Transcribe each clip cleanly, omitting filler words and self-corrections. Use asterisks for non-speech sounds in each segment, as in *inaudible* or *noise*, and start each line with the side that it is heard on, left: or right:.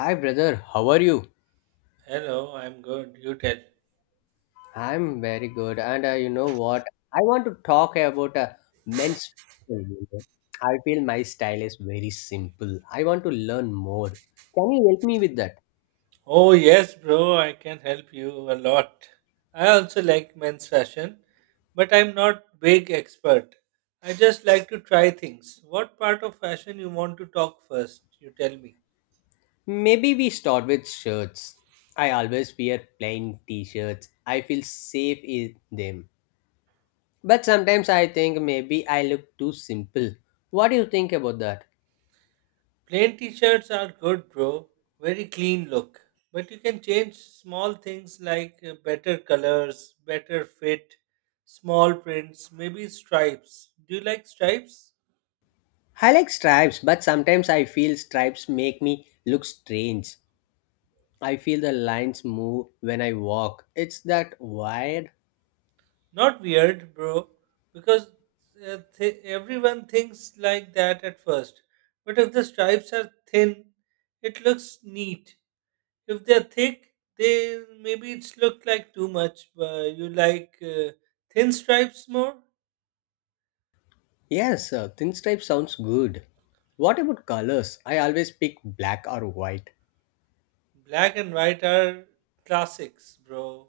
left: Hi, brother. How are you?
right: Hello, I'm good. You tell.
left: I'm very good. And you know what? I want to talk about men's fashion. I feel my style is very simple. I want to learn more. Can you help me with that?
right: Oh, yes, bro, I can help you a lot. I also like men's fashion, but I'm not big expert. I just like to try things. What part of fashion you want to talk first? You tell me.
left: Maybe we start with shirts. I always wear plain t shirts. I feel safe in them. But sometimes I think maybe I look too simple. What do you think about that?
right: Plain t-shirts are good, bro. Very clean look. But you can change small things like better colors, better fit, small prints, maybe stripes. Do you like stripes?
left: I like stripes, but sometimes I feel stripes make me look strange. I feel the lines move when I walk. It's that wide.
right: Not weird, bro, because everyone thinks like that at first. But if the stripes are thin, it looks neat. If they're thick, they maybe it's looked like too much. You like thin stripes more?
left: Yes, thin stripe sounds good. What about colors? I always pick black or white.
right: Black and white are classics, bro.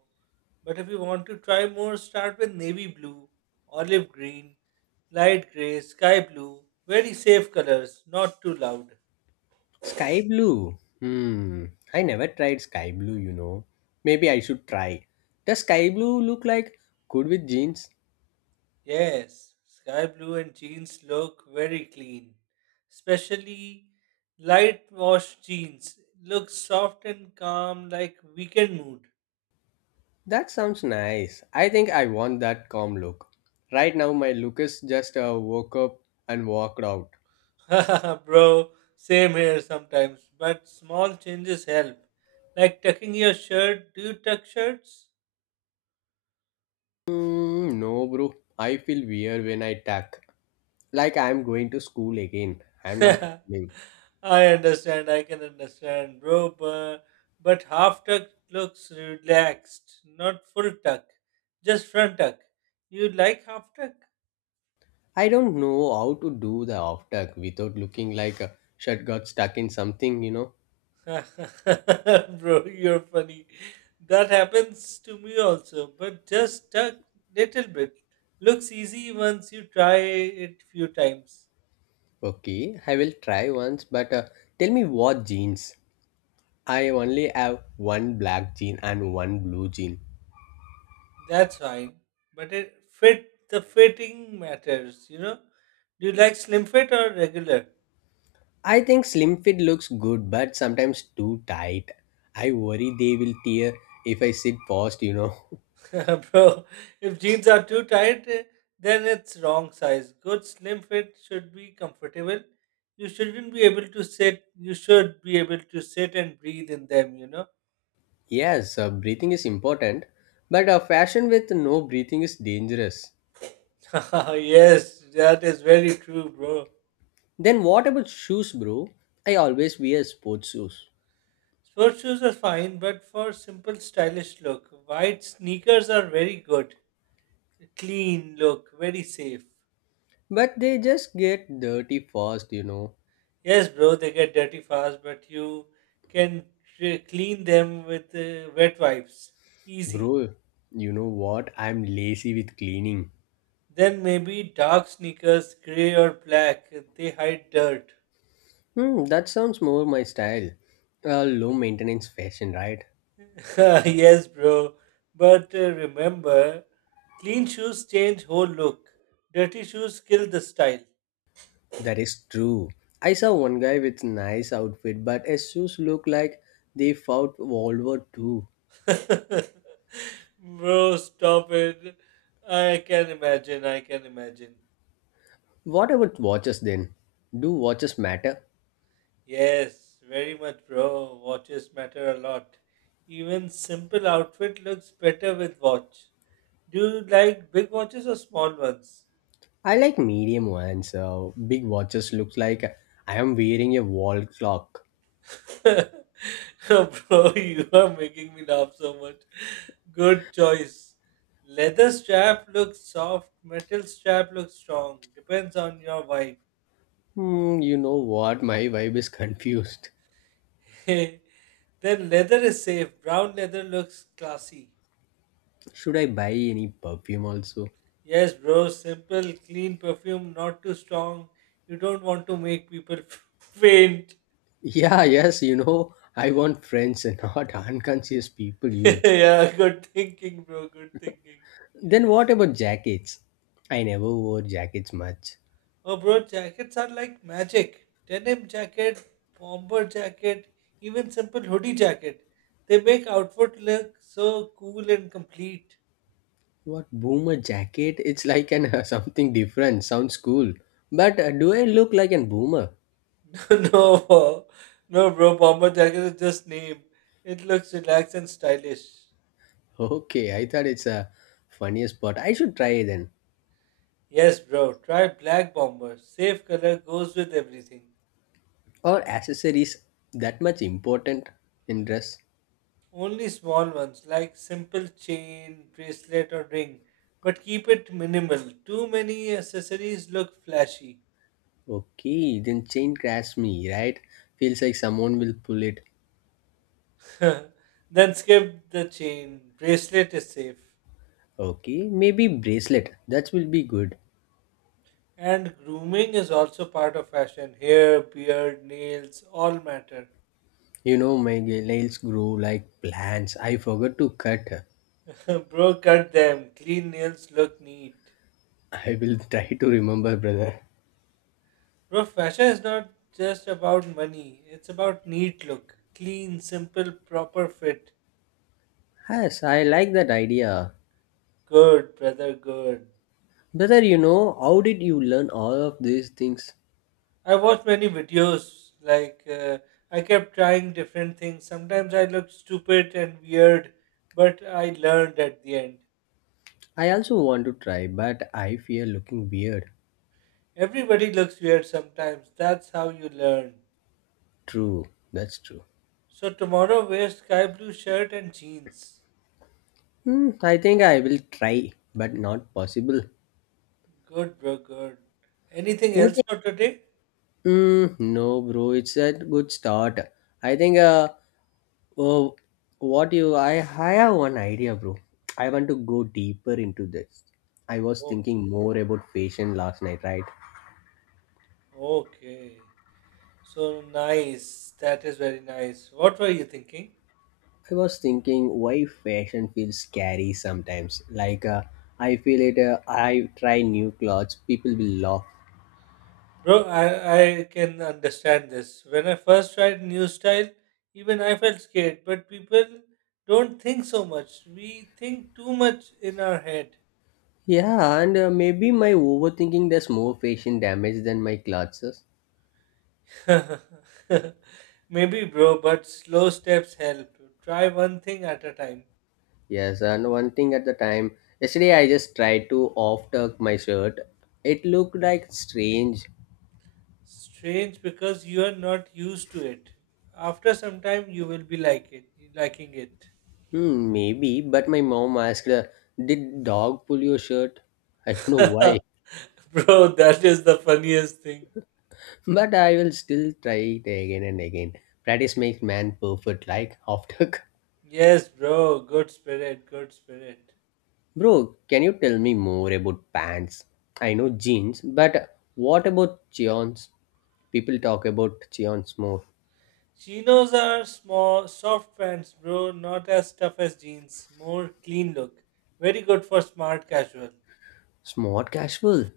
right: But if you want to try more, start with navy blue, olive green, light gray, sky blue. Very safe colors, not too loud.
left: Sky blue. Hmm. I never tried sky blue. Maybe I should try. Does sky blue look like good with jeans?
right: Yes, sky blue and jeans look very clean. Especially light washed jeans look soft and calm like weekend mood.
left: That sounds nice. I think I want that calm look. Right now, my look is just woke up and walked out.
right: *laughs* Bro, same here sometimes, but small changes help. Like tucking your shirt. Do you tuck shirts?
left: Mm, no, bro. I feel weird when I tuck. Like I'm going to school again.
right: *laughs*
left: I'm not.
right: I
left: Leaving.
right: understand, I can understand, bro, but half tuck looks relaxed, not full tuck, just front tuck. You like half tuck?
left: I don't know how to do the after without looking like a shirt got stuck in something, you know.
right: *laughs* Bro, you're funny. That happens to me also, but just a little bit. Looks easy once you try it few times.
left: Okay, I will try once, but tell me what jeans. I only have one black jean and one blue jean.
right: That's fine. But it fit the fitting matters, you know? Do you like slim fit or regular?
left: I think slim fit looks good, but sometimes too tight. I worry they will tear if I sit fast, you know.
right: *laughs* Bro, if jeans are too tight, then it's wrong size. Good slim fit should be comfortable. You shouldn't be able to sit, You should be able to sit and breathe in them, you know?
left: *laughs* Yes, breathing is important, but fashion with no breathing is dangerous.
right: *laughs* Yes, that is very true, bro.
left: Then what about shoes, bro? I always wear sports shoes,
right: Sports shoes are fine, but for simple, stylish look, white sneakers are very good. Clean look, very safe.
left: but they just get dirty fast, you know.
right: Yes, bro, they get dirty fast, but you can clean them with wet wipes. Easy.
left: Bro, you know what? I'm lazy with cleaning.
right: Then maybe dark sneakers, gray or black, they hide dirt.
left: Hmm, that sounds more my style. Low maintenance fashion, right?
right: *laughs* Yes, bro. But remember, clean shoes change whole look. Dirty shoes kill the style.
left: That is true. I saw one guy with nice outfit, but his shoes look like they fought World War II.
right: *laughs* Bro, stop it. I can imagine.
left: What about watches then? Do watches matter?
right: Yes, very much, bro. Watches matter a lot. Even simple outfit looks better with watch. Do you like big watches or small ones?
left: I like medium ones. Big watches looks like I am wearing a wall clock.
right: *laughs* Bro, you are making me laugh so much. Good choice. Leather strap looks soft, metal strap looks strong. Depends on your vibe.
left: Hmm, you know what? *laughs* My vibe is confused.
right: *laughs* Then leather is safe. Brown leather looks classy.
left: Should I buy any perfume also? *laughs*
right: Yes, bro. Simple, clean perfume, not too strong. You don't want to make people *laughs* faint.
left: Yeah, yes, you know, I want friends and not *laughs* unconscious people.
right: *laughs*
left: You.
right: Yeah, good thinking, bro. Good thinking.
left: Then what about jackets? I never wore jackets much.
right: Oh, bro, jackets are like magic. Denim jacket, bomber jacket, even simple hoodie jacket. They make outfit look so cool and complete.
left: What boomer jacket? *laughs* It's like an *laughs* something different. Sounds cool, but do I look like an boomer? *laughs*
right: *laughs* No, no, bro. Bomber jacket is just name. It looks relaxed and stylish.
left: Okay, I thought it's a funniest spot. I should try then.
right: Yes, bro, try Black Bomber. Safe color goes with everything.
left: Are accessories that much important in dress?
right: Only small ones like simple chain, bracelet, or ring. But keep it minimal. Too many accessories look flashy.
left: Okay, then chain grabs me, right? Feels like someone will pull it.
right: *laughs* Then skip the chain. Bracelet is safe.
left: Okay, maybe bracelet. That will be good.
right: And grooming is also part of fashion. Hair, beard, nails, all matter.
left: You know, my nails grow like plants. I forgot to cut.
right: *laughs* Bro, cut them. Clean nails look neat.
left: *laughs* I will try to remember, brother.
right: Bro, fashion is not just about money, it's about neat look, clean, simple, proper fit.
left: Yes, I like that idea.
right: Good, brother, good.
left: Brother, you know, how did you learn all of these things?
right: I watched many videos, like, I kept trying different things. Sometimes I looked stupid and weird, but I learned at the end.
left: I also want to try, but I fear looking weird.
right: Everybody looks weird sometimes, that's how you learn.
left: True, that's true.
right: So, tomorrow, wear sky blue shirt and jeans.
left: Hmm, I think I will try, but not possible.
right: Good, bro, good. Anything else
left: Anything?
right: for today?
left: Mm, no, bro. It's a good start. I think. Oh, what you? I have one idea, bro. I want to go deeper into this. I was
right: Okay.
left: thinking more about fashion last night, right?
right: Okay. So nice. That is very nice. What were you thinking?
left: I was thinking why fashion feels scary sometimes. Like I feel it. I try new clothes, people will laugh.
right: Bro, I can understand this. When I first tried new style, even I felt scared, but people don't think so much. We think too much in our head.
left: Yeah, and maybe my overthinking does more fashion damage than my clothes.
right: *laughs* Maybe, bro, but slow steps help. Try one thing at a time.
left: Yes, and one thing at the time, yesterday I just tried to off tuck my shirt. It looked like strange.
right: Strange because you are not used to it. After some time, you will be like it, liking it.
left: Hmm, maybe, but my mom asked, did dog pull your shirt? I don't know why,
right: *laughs* Bro, that is the funniest thing.
left: *laughs* but I will still try it again and again. Practice makes man perfect, like *laughs* off tuck.
right: Yes, bro. Good spirit.
left: Bro, can you tell me more about pants? I know jeans, but what about cheons? People talk about cheons more.
right: Chinos are small, soft pants, bro. Not as tough as jeans. More clean look. Very good for smart casual.
left: Smart casual.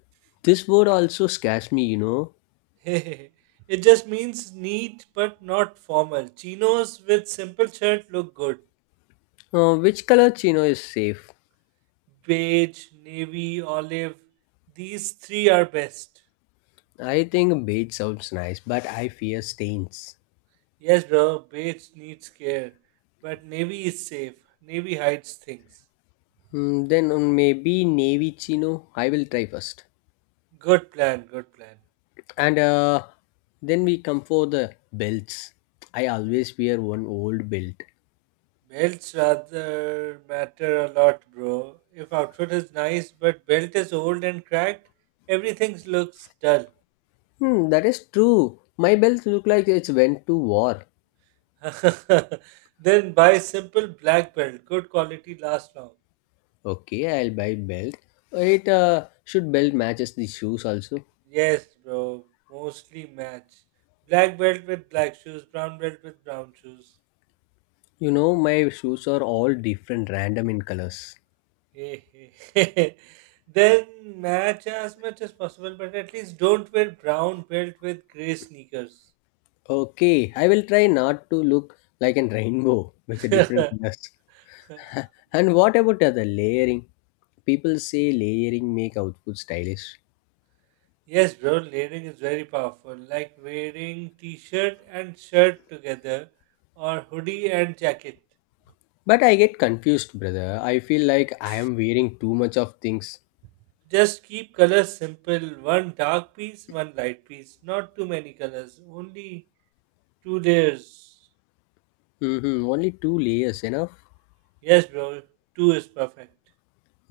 left: This word also scares me, you know.
right: *laughs* It just means neat but not formal. Chinos with simple shirt look good.
left: Which color chino is safe?
right: Beige, navy, olive. These three are best.
left: I think beige sounds nice, but I fear stains.
right: Yes, bro. Beige needs care, but navy is safe. Navy hides things.
left: Hmm, then maybe navy chino. I will try first.
right: Good plan.
left: And then we come for the belts. I always wear one old belt.
right: Belts rather matter a lot, bro. If outfit is nice but belt is old and cracked, everything looks dull.
left: Hmm, that is true. My belt look like it's went to war.
right: *laughs* Then buy simple black belt. Good quality lasts long.
left: Okay, I'll buy belt. It should belt matches the shoes also.
right: Yes, bro. Mostly match. Black belt with black shoes, brown belt with brown shoes.
left: You know, my shoes are all different, random in colors.
right: Hey, hey. *laughs* Then match as much as possible, but at least don't wear brown belt with grey sneakers.
left: Okay, I will try not to look like a *laughs* rainbow with the different colors.
right: *laughs*
left: *laughs* And what about the other layering? People say layering make output stylish.
right: Yes, bro, layering is very powerful. Like wearing t-shirt and shirt together or hoodie and jacket.
left: But I get confused, brother. I feel like I am wearing too much of things.
right: Just keep colors simple. One dark piece, one light piece. Not too many colors. Only two layers.
left: Hmm, only two layers, enough?
right: Yes, bro, two is perfect.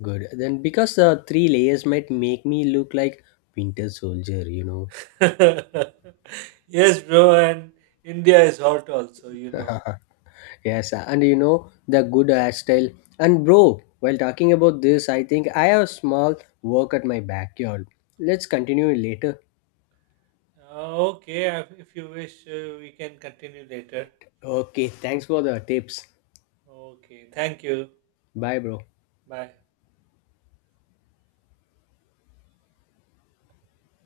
left: Good. Then because the three layers might make me look like Winter Soldier, you know.
right: *laughs* Yes, bro, and India is hot also, you know.
left: Yes, and you know the good hairstyle. And bro, while talking about this, I think I have a small work at my backyard. Let's continue later.
right: Okay, if you wish, we can continue later.
left: Okay, thanks for the tips.
right: Okay, thank you.
left: Bye, bro.
right: Bye.